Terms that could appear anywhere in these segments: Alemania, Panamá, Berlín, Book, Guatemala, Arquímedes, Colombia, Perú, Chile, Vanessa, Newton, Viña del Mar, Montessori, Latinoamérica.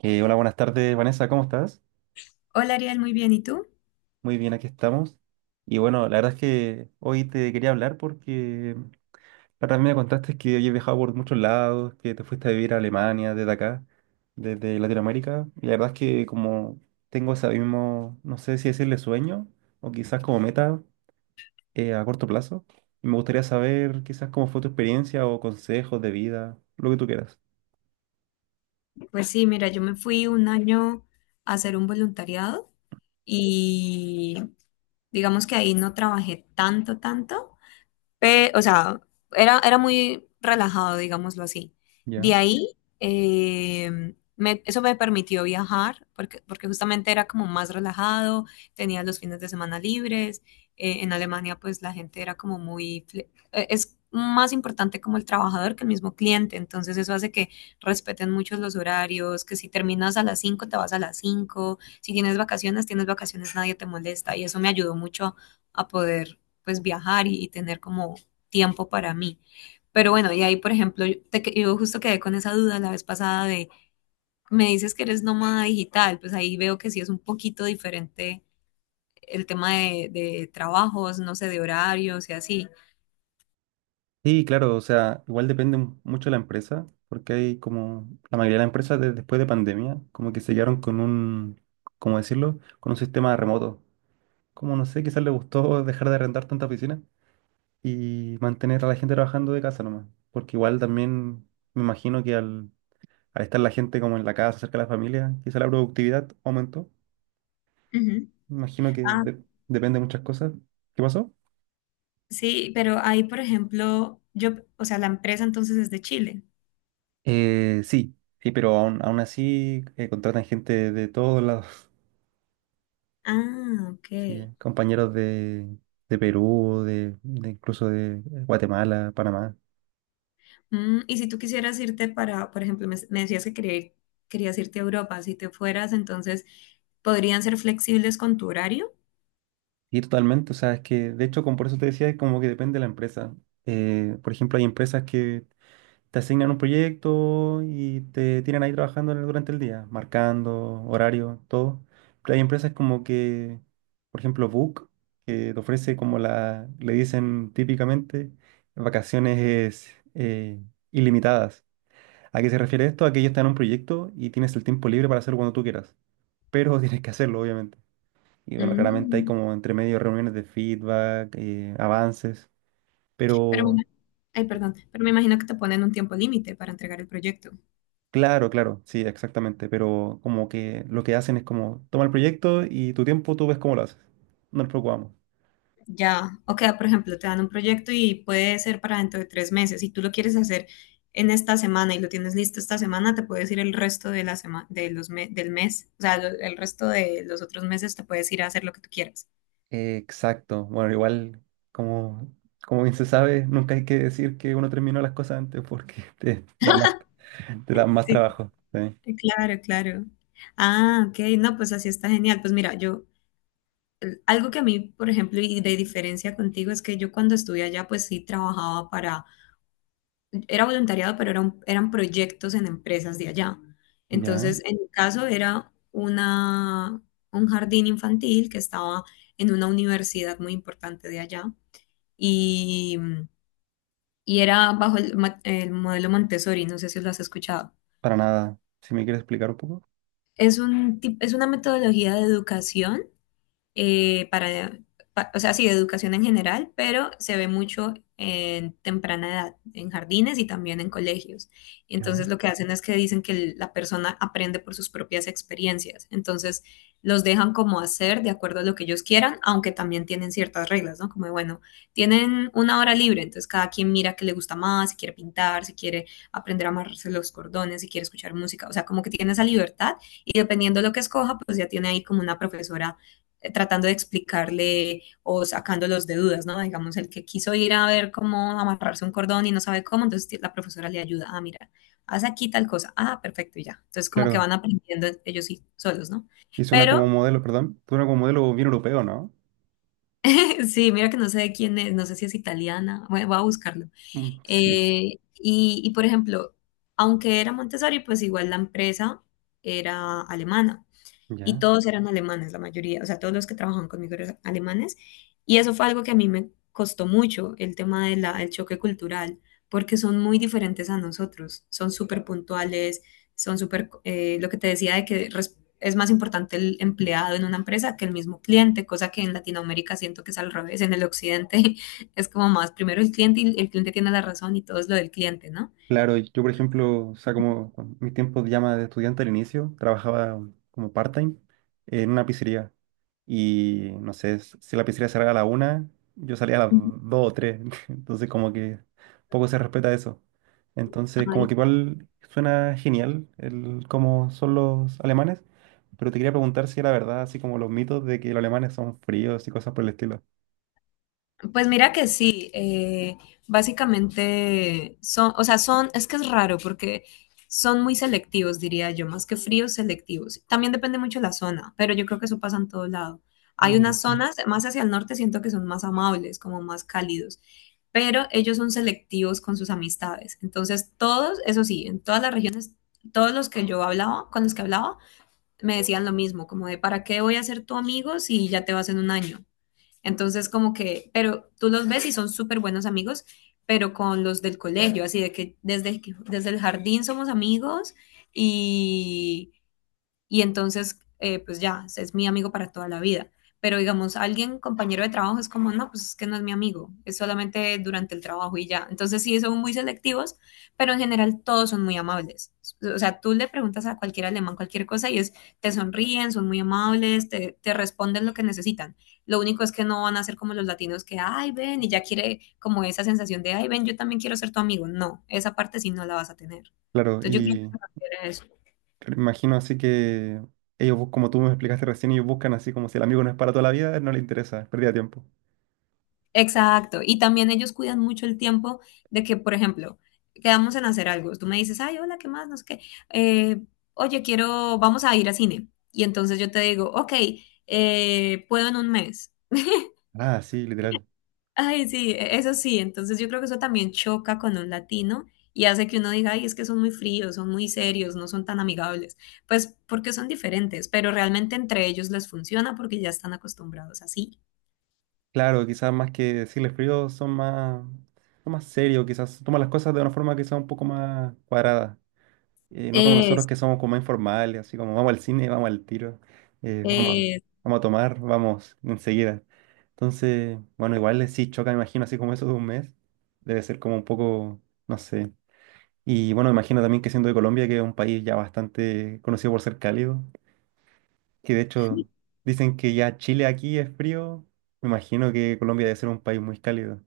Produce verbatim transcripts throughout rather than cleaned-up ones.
Eh, hola, buenas tardes, Vanessa, ¿cómo estás? Hola Ariel, muy bien. ¿Y tú? Muy bien, aquí estamos. Y bueno, la verdad es que hoy te quería hablar porque la verdad me contaste que hoy he viajado por muchos lados, que te fuiste a vivir a Alemania desde acá, desde Latinoamérica. Y la verdad es que como tengo ese mismo, no sé si decirle sueño o quizás como meta eh, a corto plazo, y me gustaría saber quizás cómo fue tu experiencia o consejos de vida, lo que tú quieras. Pues sí, mira, yo me fui un año a hacer un voluntariado y digamos que ahí no trabajé tanto, tanto, Pe- o sea, era, era muy relajado, digámoslo así. De ¿Ya? ahí, eh, me- eso me permitió viajar, porque, porque justamente era como más relajado, tenía los fines de semana libres. eh, en Alemania, pues la gente era como muy... fle- eh, Es más importante como el trabajador que el mismo cliente, entonces eso hace que respeten mucho los horarios, que si terminas a las cinco te vas a las cinco, si tienes vacaciones, tienes vacaciones, nadie te molesta, y eso me ayudó mucho a poder pues viajar y, y tener como tiempo para mí. Pero bueno, y ahí, por ejemplo, yo, te que- yo justo quedé con esa duda la vez pasada de, me dices que eres nómada digital, pues ahí veo que sí es un poquito diferente el tema de, de trabajos, no sé, de horarios y así. Sí, claro, o sea, igual depende mu- mucho de la empresa, porque hay como la mayoría de las empresas de- después de pandemia, como que se quedaron con un, ¿cómo decirlo? Con un sistema remoto. Como no sé, quizás le gustó dejar de arrendar tanta oficina y mantener a la gente trabajando de casa nomás, porque igual también me imagino que al, al estar la gente como en la casa, cerca de la familia, quizás la productividad aumentó. Ujú. Me imagino que Ah, de- depende de muchas cosas. ¿Qué pasó? sí, pero ahí, por ejemplo, yo, o sea, la empresa entonces es de Chile. Eh, sí, sí, pero aún, aún así eh, contratan gente de todos lados. Ah, ok. Sí, eh, compañeros de, de Perú, de, de incluso de Guatemala, Panamá. Mm, y si tú quisieras irte para, por ejemplo, me, me decías que quería ir- querías irte a Europa, si te fueras, entonces, ¿podrían ser flexibles con tu horario? Y totalmente, o sea, es que de hecho, como por eso te decía, es como que depende de la empresa. Eh, por ejemplo, hay empresas que te asignan un proyecto y te tienen ahí trabajando en el- durante el día, marcando, horario, todo. Pero hay empresas como que, por ejemplo, Book, que te ofrece como la, le dicen típicamente, vacaciones eh, ilimitadas. ¿A qué se refiere esto? A que ellos te dan un proyecto y tienes el tiempo libre para hacerlo cuando tú quieras, pero tienes que hacerlo, obviamente. Y bueno, claramente hay Mm, como entre medio reuniones de feedback, eh, avances, pero, me- pero ay, perdón, pero me imagino que te ponen un tiempo límite para entregar el proyecto. claro, claro, sí, exactamente, pero como que lo que hacen es como, toma el proyecto y tu tiempo tú ves cómo lo haces, no nos preocupamos. Ya, o sea, por ejemplo, te dan un proyecto y puede ser para dentro de tres meses. Si tú lo quieres hacer en esta semana y lo tienes listo esta semana, te puedes ir el resto de la semana, de los me- del mes, o sea, lo- el resto de los otros meses te puedes ir a hacer lo que tú quieras. Eh, exacto, bueno, igual como, como bien se sabe, nunca hay que decir que uno terminó las cosas antes porque te da más, te da más Sí. trabajo. ¿Sí? Eh, Claro, claro. Ah, ok, no, pues así está genial. Pues mira, yo, el- algo que a mí, por ejemplo, y de diferencia contigo es que yo cuando estuve allá, pues sí trabajaba para era voluntariado, pero eran, eran proyectos en empresas de allá. Ya. Entonces, en mi caso era una, un jardín infantil que estaba en una universidad muy importante de allá y, y era bajo el, ma- el modelo Montessori, no sé si lo has escuchado. Para nada. Si me quieres explicar un poco. Es un, tip- es una metodología de educación eh, para, pa- o sea, sí, de educación en general, pero se ve mucho en temprana edad, en jardines y también en colegios. Entonces Ya. lo que hacen es que dicen que el- la persona aprende por sus propias experiencias. Entonces los dejan como hacer de acuerdo a lo que ellos quieran, aunque también tienen ciertas reglas, ¿no? Como, de, bueno, tienen una hora libre, entonces cada quien mira qué le gusta más, si quiere pintar, si quiere aprender a amarrarse los cordones, si quiere escuchar música, o sea, como que tiene esa libertad y dependiendo de lo que escoja, pues ya tiene ahí como una profesora eh, tratando de explicarle o sacándolos de dudas, ¿no? Digamos, el que quiso ir a ver cómo amarrarse un cordón y no sabe cómo, entonces la profesora le ayuda, ah, mira, haz aquí tal cosa, ah, perfecto, y ya. Entonces como que Claro. van aprendiendo ellos sí, solos, ¿no? Y suena como Pero modelo, perdón. Suena como modelo bien europeo, ¿no? sí, mira que no sé de quién es, no sé si es italiana, bueno, voy a buscarlo. Mm, sí. Eh, y, y por ejemplo, aunque era Montessori, pues igual la empresa era alemana. Y Ya. todos eran alemanes, la mayoría, o sea, todos los que trabajaban conmigo eran alemanes, y eso fue algo que a mí me costó mucho, el tema del choque cultural, porque son muy diferentes a nosotros, son súper puntuales, son súper, eh, lo que te decía de que res- es más importante el empleado en una empresa que el mismo cliente, cosa que en Latinoamérica siento que es al revés, en el occidente es como más, primero el cliente y el cliente tiene la razón y todo es lo del cliente, ¿no? Claro, yo por ejemplo, o sea, como con mis tiempos de llama de estudiante al inicio, trabajaba como part-time en una pizzería. Y no sé, s- si la pizzería cerraba a la una, yo salía a las Ujú. dos o tres. Entonces como que poco se respeta eso. Entonces como Ay, que igual suena genial el cómo son los alemanes, pero te quería preguntar si era verdad, así como los mitos de que los alemanes son fríos y cosas por el estilo. pues mira que sí, eh, básicamente son, o sea, son, es que es raro porque son muy selectivos, diría yo, más que fríos, selectivos. También depende mucho de la zona, pero yo creo que eso pasa en todo lado. Sí, Hay igual unas sí. zonas, más hacia el norte siento que son más amables, como más cálidos, pero ellos son selectivos con sus amistades. Entonces, todos, eso sí, en todas las regiones, todos los que yo hablaba, con los que hablaba, me decían lo mismo, como de, ¿para qué voy a ser tu amigo si ya te vas en un año? Entonces, como que, pero tú los ves y son súper buenos amigos, pero con los del colegio, así de que desde, que- desde el jardín somos amigos y y entonces, eh, pues ya, es mi amigo para toda la vida. Pero digamos, alguien, compañero de trabajo, es como, no, pues es que no es mi amigo, es solamente durante el trabajo y ya. Entonces sí, son muy selectivos, pero en general todos son muy amables. O sea, tú le preguntas a cualquier alemán cualquier cosa y es, te sonríen, son muy amables, te, te responden lo que necesitan. Lo único es que no van a ser como los latinos que, ay, ven, y ya quiere como esa sensación de, ay, ven, yo también quiero ser tu amigo. No, esa parte sí no la vas a tener. Claro, Entonces yo creo que y se refiere a eso. claro, me imagino así que ellos, bus- como tú me explicaste recién, ellos buscan así como si el amigo no es para toda la vida, no le interesa, es pérdida de tiempo. Exacto. Y también ellos cuidan mucho el tiempo de que, por ejemplo, quedamos en hacer algo. Tú me dices, ay, hola, ¿qué más? No sé qué. Eh, oye, quiero, vamos a ir a cine. Y entonces yo te digo, ok, eh, puedo en un mes. Ah, sí, literal. Ay, sí, e- eso sí. Entonces yo creo que eso también choca con un latino y hace que uno diga, ay, es que son muy fríos, son muy serios, no son tan amigables. Pues porque son diferentes, pero realmente entre ellos les funciona porque ya están acostumbrados así. Claro, quizás más que decirles frío son más, son más serios, quizás toman las cosas de una forma quizás un poco más cuadrada. Eh, no como nosotros Es, que somos como más informales, así como vamos al cine, vamos al tiro, eh, vamos, a- es. vamos a tomar, vamos enseguida. Entonces, bueno, igual eh, sí choca, me imagino, así como eso de un mes. Debe ser como un poco, no sé. Y bueno, me imagino también que siendo de Colombia, que es un país ya bastante conocido por ser cálido, que de hecho dicen que ya Chile aquí es frío, me imagino que Colombia debe ser un país muy cálido.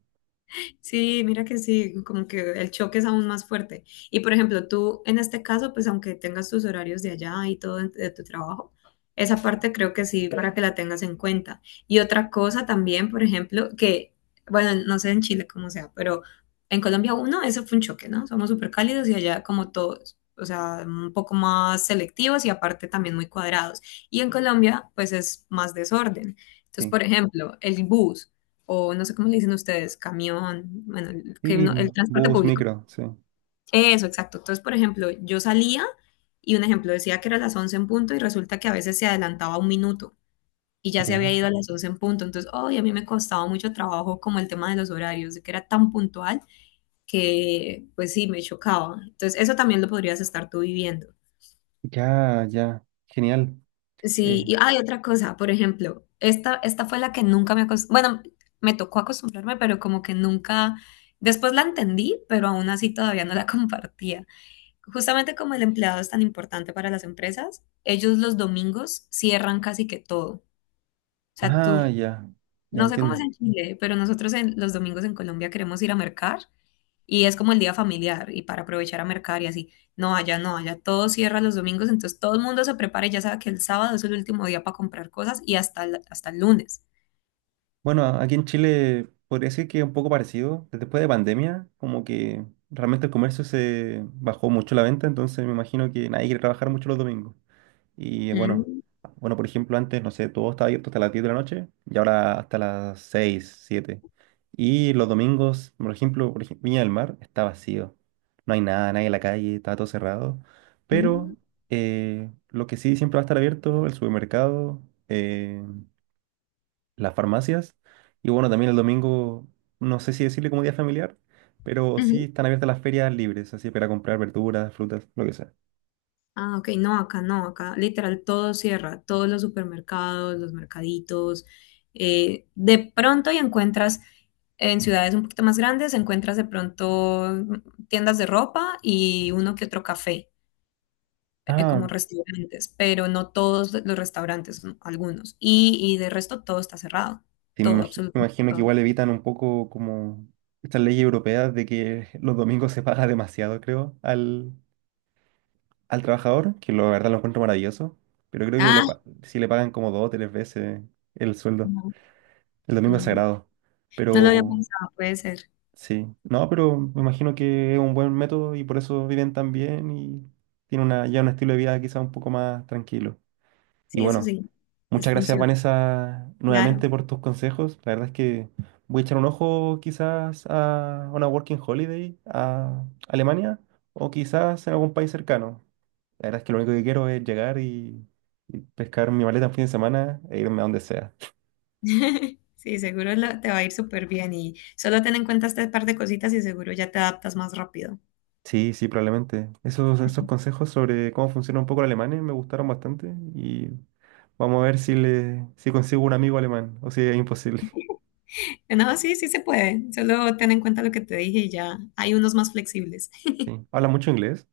Sí, mira que sí, como que el choque es aún más fuerte. Y por ejemplo, tú en este caso, pues aunque tengas tus horarios de allá y todo en- de tu trabajo, esa parte creo que sí, para que la tengas en cuenta. Y otra cosa también, por ejemplo, que, bueno, no sé en Chile cómo sea, pero en Colombia uno, eso fue un choque, ¿no? Somos súper cálidos y allá como todos, o sea, un poco más selectivos y aparte también muy cuadrados. Y en Colombia, pues es más desorden. Entonces, Sí. por ejemplo, el bus o no sé cómo le dicen ustedes, camión, bueno, el- que Y uno, el mm, transporte bus, público. micro, sí. Eso, exacto. Entonces, por ejemplo, yo salía y un ejemplo decía que era las once en punto y resulta que a veces se adelantaba un minuto y ya se había Ya, ido a las once en punto. Entonces, hoy a mí me costaba mucho trabajo como el tema de los horarios, de que era tan puntual que pues sí, me chocaba. Entonces, eso también lo podrías estar tú viviendo. ya, ya. Genial. Sí, Eh, y hay otra cosa, por ejemplo, esta, esta fue la que nunca me acostumbré, bueno, me tocó acostumbrarme, pero como que nunca, después la entendí, pero aún así todavía no la compartía. Justamente como el empleado es tan importante para las empresas, ellos los domingos cierran casi que todo. O sea, tú, ah, ya, ya no sé cómo es entiendo. en Chile, pero nosotros en, los domingos en Colombia queremos ir a mercar y es como el día familiar y para aprovechar a mercar y así. No, allá no, allá todo cierra los domingos, entonces todo el mundo se prepara y ya sabe que el sábado es el último día para comprar cosas y hasta el, hasta el lunes. Bueno, a- aquí en Chile podría decir que es un poco parecido. Después de pandemia, como que realmente el comercio se bajó mucho la venta, entonces me imagino que nadie quiere trabajar mucho los domingos. Y bueno, Mm, bueno, por ejemplo, antes, no sé, todo estaba abierto hasta las diez de la noche y ahora hasta las seis siete. Y los domingos, por ejemplo, por ej- Viña del Mar está vacío. No hay nada, nadie en la calle, está todo cerrado. mm, Pero eh, lo que sí siempre va a estar abierto, el supermercado, eh, las farmacias. Y bueno, también el domingo, no sé si decirle como día familiar, pero sí ujú. están abiertas las ferias libres, así para comprar verduras, frutas, lo que sea. Ah, ok, no, acá no, acá literal todo cierra, todos los supermercados, los mercaditos. eh, de pronto y encuentras en ciudades un poquito más grandes, encuentras de pronto mm, tiendas de ropa y uno que otro café eh, Ah, como restaurantes, pero no todos los restaurantes, no, algunos. Y, y de resto todo está cerrado, sí, me todo, imagi- me absolutamente imagino que todo. igual evitan un poco como estas leyes europeas de que los domingos se paga demasiado, creo, al, al trabajador, que lo- la verdad lo encuentro maravilloso, pero creo que le, Ah, pa- si le pagan como dos o tres veces el sueldo. no, El domingo es mm, sagrado. no lo había Pero pensado, puede ser. sí, no, pero me imagino que es un buen método y por eso viven tan bien y tienen una, ya un estilo de vida quizá un poco más tranquilo. Y Sí, eso bueno. sí, les Muchas gracias, funciona, Vanessa, claro. nuevamente por tus consejos. La verdad es que voy a echar un ojo quizás a una working holiday a Alemania o quizás en algún país cercano. La verdad es que lo único que quiero es llegar y, y pescar mi maleta en fin de semana e irme a donde sea. Sí, seguro la- te va a ir súper bien y solo ten en cuenta este par de cositas y seguro ya te adaptas más rápido. Sí, sí, probablemente. Esos, esos consejos sobre cómo funciona un poco el alemán eh, me gustaron bastante y vamos a ver si, le, si consigo un amigo alemán o si es imposible. No, sí, sí se puede. Solo ten en cuenta lo que te dije y ya hay unos más flexibles. Sí. ¿Habla mucho inglés?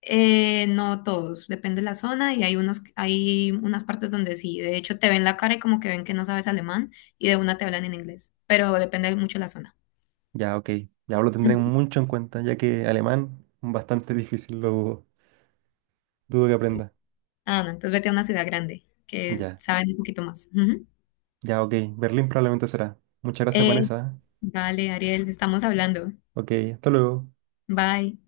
Eh, no todos, depende de la zona y hay unos, hay unas partes donde sí, de hecho te ven la cara y como que ven que no sabes alemán y de una te hablan en inglés, pero depende mucho de la zona. Ya, ok. Ya pues, lo tendré Ujú. mucho en cuenta, ya que alemán bastante difícil, lo dudo. Dudo que aprenda. Ah, no, entonces vete a una ciudad grande que es- Ya, saben un poquito más. Ujú. ya, ok. Berlín probablemente será. Muchas gracias, Eh, Vanessa. vale, Ariel, estamos hablando. Ok, hasta luego. Bye.